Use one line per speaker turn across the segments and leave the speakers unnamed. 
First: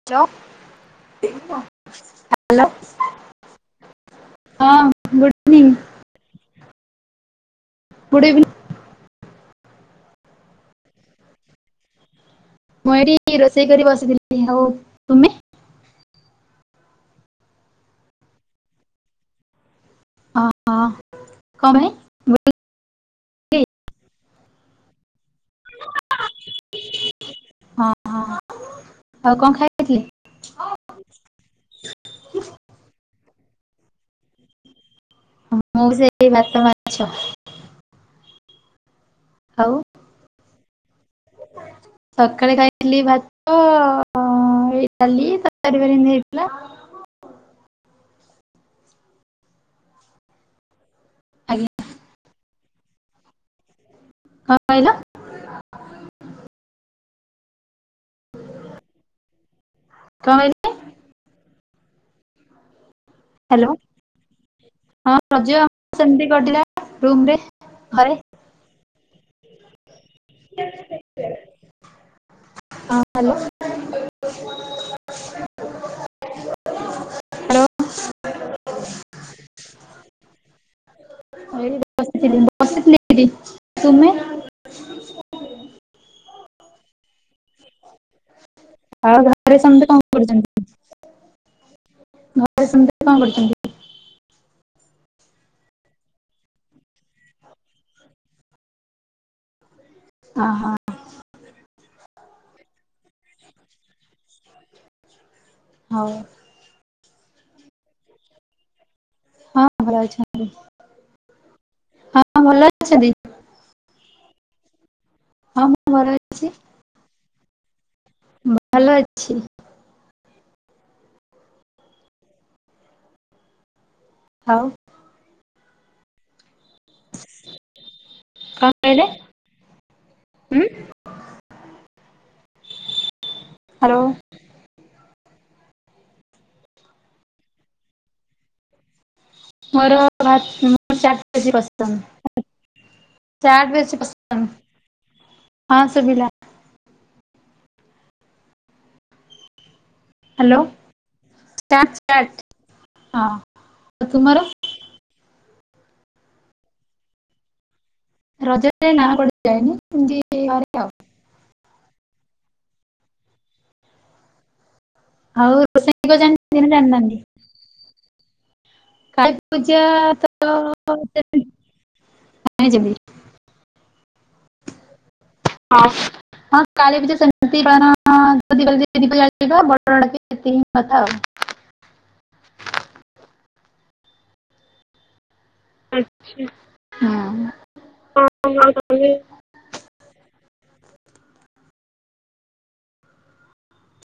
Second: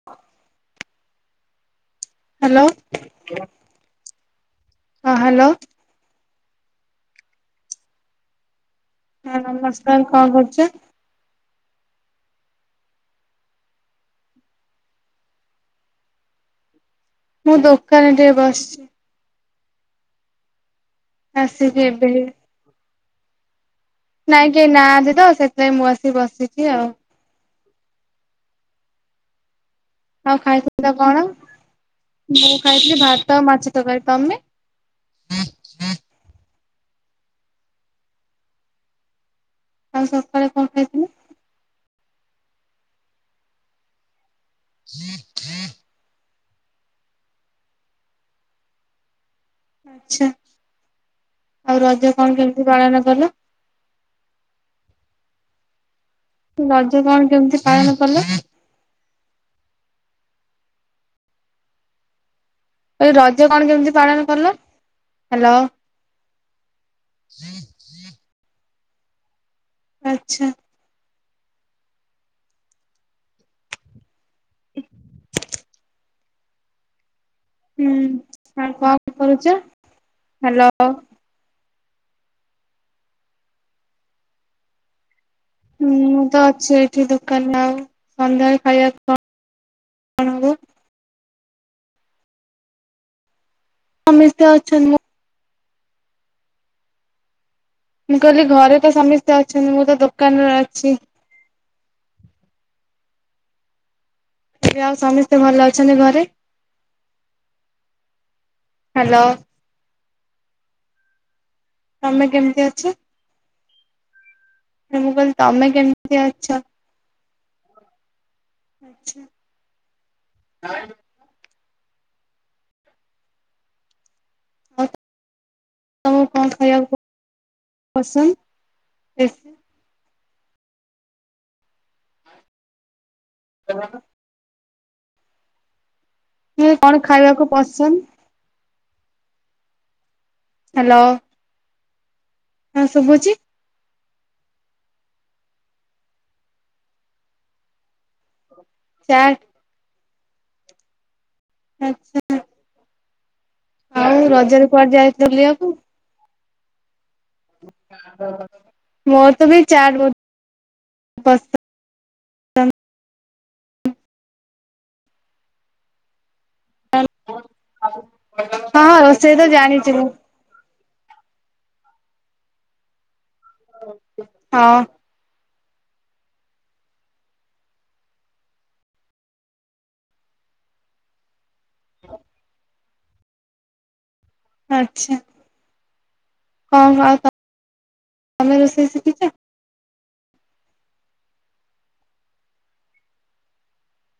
[unintelligible]
Hello, ହଁ
ହଁ good
hello.
Evening good evening
ହଁ ନମସ୍କାର କଣ କରୁଛ?
ମୁଁ ଏଠି ରୋଷେଇ କରି ବସିଥିଲି, ହଉ ତୁମେ?
ମୁଁ ଦୋକାନ ଟିଏ ବସିଛି।
ହଁ କଣ
ଆସିବି
ପାଇଁ
ଏବେ।
ବୁଲି
ନାଇଁ କିଏ ନାହାନ୍ତି ତ ସେଥିପାଇଁ ମୁଁ ଆସିି ବସିଛି ଆଉ।
ହଁ, ହଁ, ଆଉ କଣ ଖା
ଆଉ ଖାଇଥିଲ କଣ? ମୁଁ ଖାଇଥିଲି ଭାତ ମାଛ ତରକାରୀ, ତମେ?
ମୁଁ ସେଇ ଭାତ ମାଛ। ଆଉ?
ଆଉ ସକାଳେ କଣ ଖାଇଥିଲ?
ସକାଳେ ଖାଇଥିଲି ଭାତ ଅ ଏଇ ଡାଲି [unintelligible] ହେଇଥିଲା।
ଆଚ୍ଛା। ଆଉ
ଆଜ୍ଞା।
ରଜ କଣ କେମିତି ପାଳନ କଲ?
କଣ କହିଲ?
ରଜ କଣ କେମିତି ପାଳନ କଲେ?
କଣ କହିଲେ?
ଏଇ ରଜ କଣ
ହ୍ୟାଲୋ
କେମିତି ପାଳନ କଲ?
ହଁ ରଜ
ହ୍ୟାଲୋ।
ସେମିତି କଟିଲା ରୁମ୍ରେ, ଘରେ?
ଆଚ୍ଛା।
ହଁ ହ୍ୟାଲୋ?
[unintelligible]
ହ୍ୟାଲୋ
ହୁଁ ଆ କଣ କରୁଚ ହାଲୋ।
ଏଇ ବସିଥିଲି ବସିଥିଲି ଏଇଟି, ତୁମେ?
ହୁଁ ମୁଁ ତ ଅଛି ଏଇଠି ଦୋକାନେ ଆଉ ସନ୍ଧ୍ୟାଳେ ଖାଇବା
ଆଉ ଘରେ ସମେତେ କଁ କରୁଚନ୍ତି ଘରେ ସମେତେ କଁ କରୁଚନ୍ତି?
ସମେସ୍ତେ ଅଛନ୍ତି। ମୁଁ କହିଲି ଘରେ ତ ସମିସ୍ତେ ଅଛନ୍ତି ମୁଁ ତ
ଅ
ଦୋକାନରେ
ହଁ
ଅଛି। ଲି ଆଉ ସମିସ୍ତେ ଭଲ ଅଛନ୍ତି
ହଉ
ଘରେ, ହାଲୋ।
ହଁ ଭଲ ଅଛନ୍ତି। ହଁ
ତମେ
ଭଲ
କେମତି ଅଛ?
ଅଛନ୍ତି।
ମୁଁ କହିଲି
ହଁ
ତମେ
ମୁଁ ଭଲ
କେମତି
ଅଛି।
ଅଛ?
ଭଲ ଅଛି।
[unintelligible]
ଆଉ
ତମୁ କଣ ଖାଇବାକୁ ପସନ୍ଦ
କଣ କହିଲେ?
ବେସ୍
ଉଁ। ହାଲୋ।
ହୁଁ କଣ ଖାଇବାକୁ ପସନ୍ଦ?
ମୋର ଭା
ହ୍ୟାଲୋ
[unintelligible]
ହଁ ସବୁ ଅଛି।
ଚାଟ ବେଶି ପସନ୍ଦ, ହଁ ସୁବିଲା।
ଚା
ହାଲୋ, ଷ୍ଟାର୍ଟ
ଆଚ୍ଛା।
ଷ୍ଟାର୍ଟ ହଁ
ଆଉ
ତୁମର?
ରଜରେ କୁଆଡେ ଯାଇଥିଲ ବୁଲିଆକୁ?
ରଜରେ ନା
ମୋର
କୁଆଡେ
ତ ବି
ଯାଏନି
ଚାଟ୍ ବହୁ
ଏମିତି ଘରେ ଆଉ।
ପସ
ଆଉ ରୋଷେଇ କ ଜାଣିଚନ୍ତିି ନା ଜାଣିନାହାନ୍ତି?
ହଁ
କାଳୀ
ରୋଷେଇ ତ
ପୂଜା
ଜାଣିଚି ମୁଁ।
[inaudible]
ହଁ।
ହଁ ହଁ କାଳି ପୂଜା ସେମତି [unintelligible] ହଁ [unintelligible] କଥା ଆଉ।
[inaudible] ଆଚ୍ଛା। କଣ ଆଉ
ହଁ
ତମେ ରୋଷେଇ ଶିଖିଛ
[unintelligible]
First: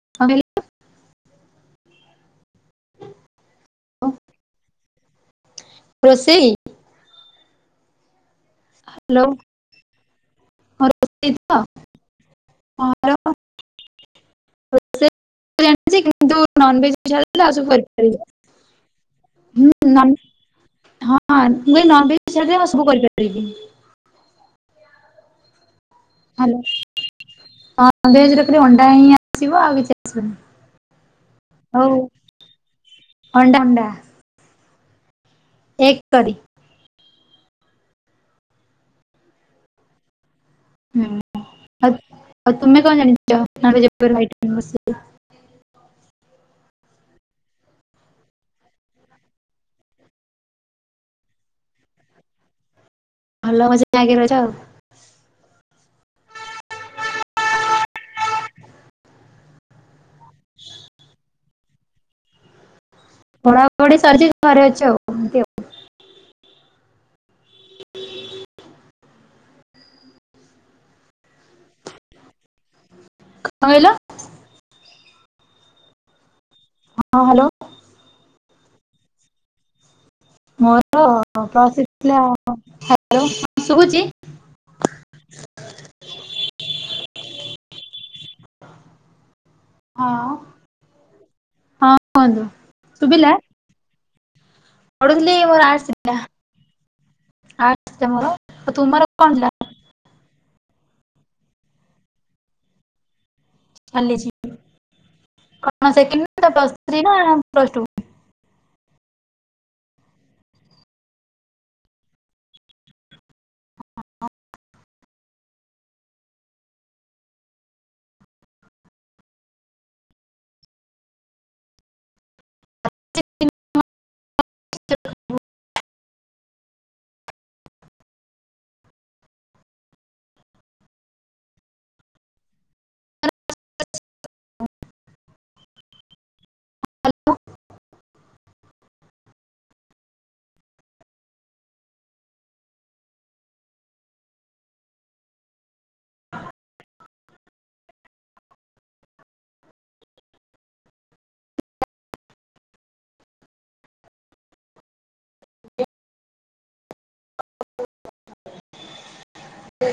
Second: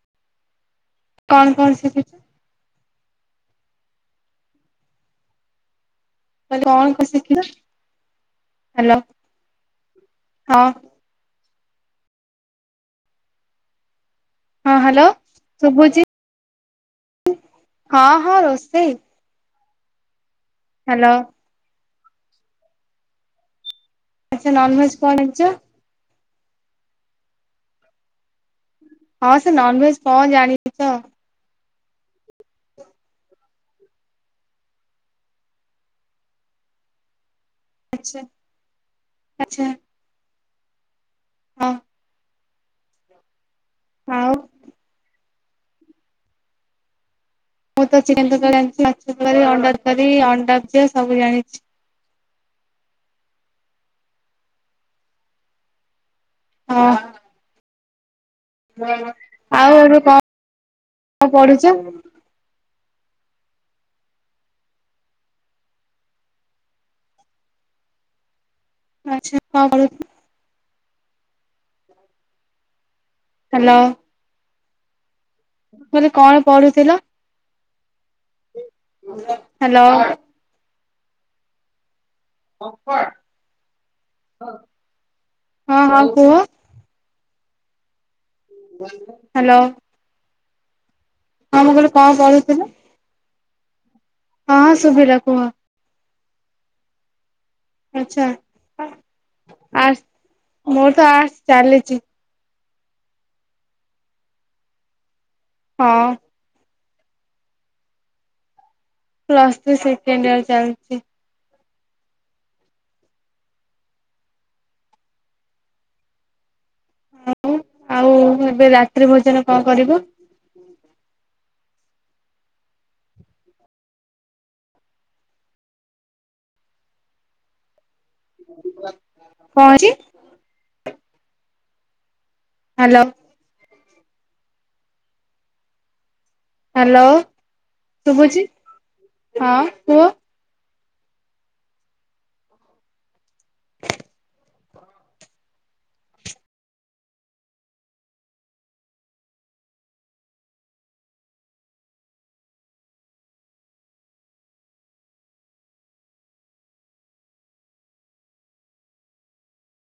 [unintelligible]
କଣ କଣ ଶିଖିଚୁ?
[inaudible] ରୋଷେଇ?
କଣ କ ଶିଖିଚ ହାଲୋ
ହ୍ୟାଲୋ
ହଁ।
ରୋଷେଇ ତ, ହଁ ହାଲୋ।
ହଁ ହାଲୋ
ଜାଣିଛି
ଶୁବୁଚି।
କିନ୍ତୁ ନନଭେଜ୍ କୁ ଛାଡିଦେଲେ ଆଉ ସବୁ କରି
ହଁ ହଁ ରୋଷେଇ।
[unintelligible]
ହ୍ୟାଲୋ
ହଁ ମୁଁ କହିଲି ନନଭେଜକୁ ଛାଡ ଦେଇ ଆଉ ସବୁ କରିପାରିବି।
ଆଚ୍ଛା ନନ୍ଭେଜ୍ କଁ [unintelligible]
ହାଲୋ ହଁ। ନନଭେଜ ରେ ଖାଲି ଅଣ୍ଡା ହିଁ
ହଁ ସେ
ଆସିବ ଆଉ
ନନଭେଜ
କିଛି
କଣ
ଆସିବନି।
ଜାଣିଛ
ହଉ ଅଣ୍ଡା ଅଣ୍ଡା। ଏଗ କରିି।
ଆଚ୍ଛା ଆଚ୍ଛା।
ହୁଁ
ହଁ
ଆଉ ଆଉ ତୁମେ କଣ ଜାଣିଛ
ଆଉ
[inaudible]
ମୁଁ ତ ଚିକେନ ତରକାରୀ ଜାଣିଛି ମାଛ ତରକାରୀ ଅଣ୍ଡା ତରକାରୀ ଅଣ୍ଡା [unintelligible] ସବୁ ଜାଣିଛି।
ଭଲ [inaudible] ରହିଛ ଆଉ।
ହଁ।
[inaudible]
ଆଉ ଏବେ କଁ ଅ ପଢ଼ୁଛ?
ପଢ଼ା ପଢ଼ି ସରିଯାଇଛି ଘରେ ଅଛି ଆଉ ଏମିତି ଆଉ।
ଆଚ୍ଛା କଁ [inaudible]
କଁ
ହ୍ୟାଲୋ
କହିଲ?
ମୁଁ କହିଲି କଣ ପଢ଼ୁଥିଲ?
ହଁ ହାଲୋ।
ହାଲୋ।
ମୋର ପ୍ଲସ୍ ଥ୍ରି ଥିଲା। ଶୁଭୁଛି?
ହଁ ହଁ କୁହ ହାଲୋ।
ହଁ
କହିଲି କଣ
କୁହନ୍ତୁ
ପଢୁଥିଲ
ଶୁଭିଲା?
ହଁ ହଁ ଶୁଭିଲା
ପଢ଼ୁଥିଲି
କୁହ
ମୋର ଆର୍ଟସ୍ ଥିଲା
ଆଚ୍ଛା
ଆଉ ତୁମର କଣ ଥିଲା?
ଆର୍ଟ୍ସ ମୋର ତ ଆର୍ଟସ୍ ଚାଲିଛି।
ଚାଲିଛି କଣ
ହଁ
ସେକେଣ୍ଡ [inaudible] ପ୍ଲ ଥ୍ରୀ ନା plus two.
Plus three second year ଚାଲିଛି। ଆଉ ଆଉ ଏବେ ରାତ୍ରି ଭୋଜନ କଁ କରିବ?
[inaudible]
କଁ ହେଇଚି? ହାଲୋ। ହ୍ୟାଲୋ ଶୁଭୁଛି ହଁ କୁହ।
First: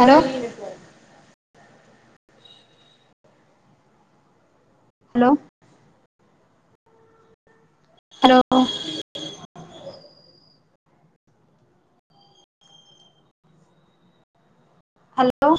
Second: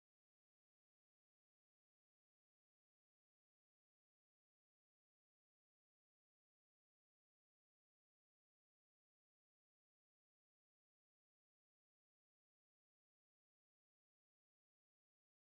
ହାଲୋ। ହାଲୋ। ହାଲୋ। ହାଲୋ।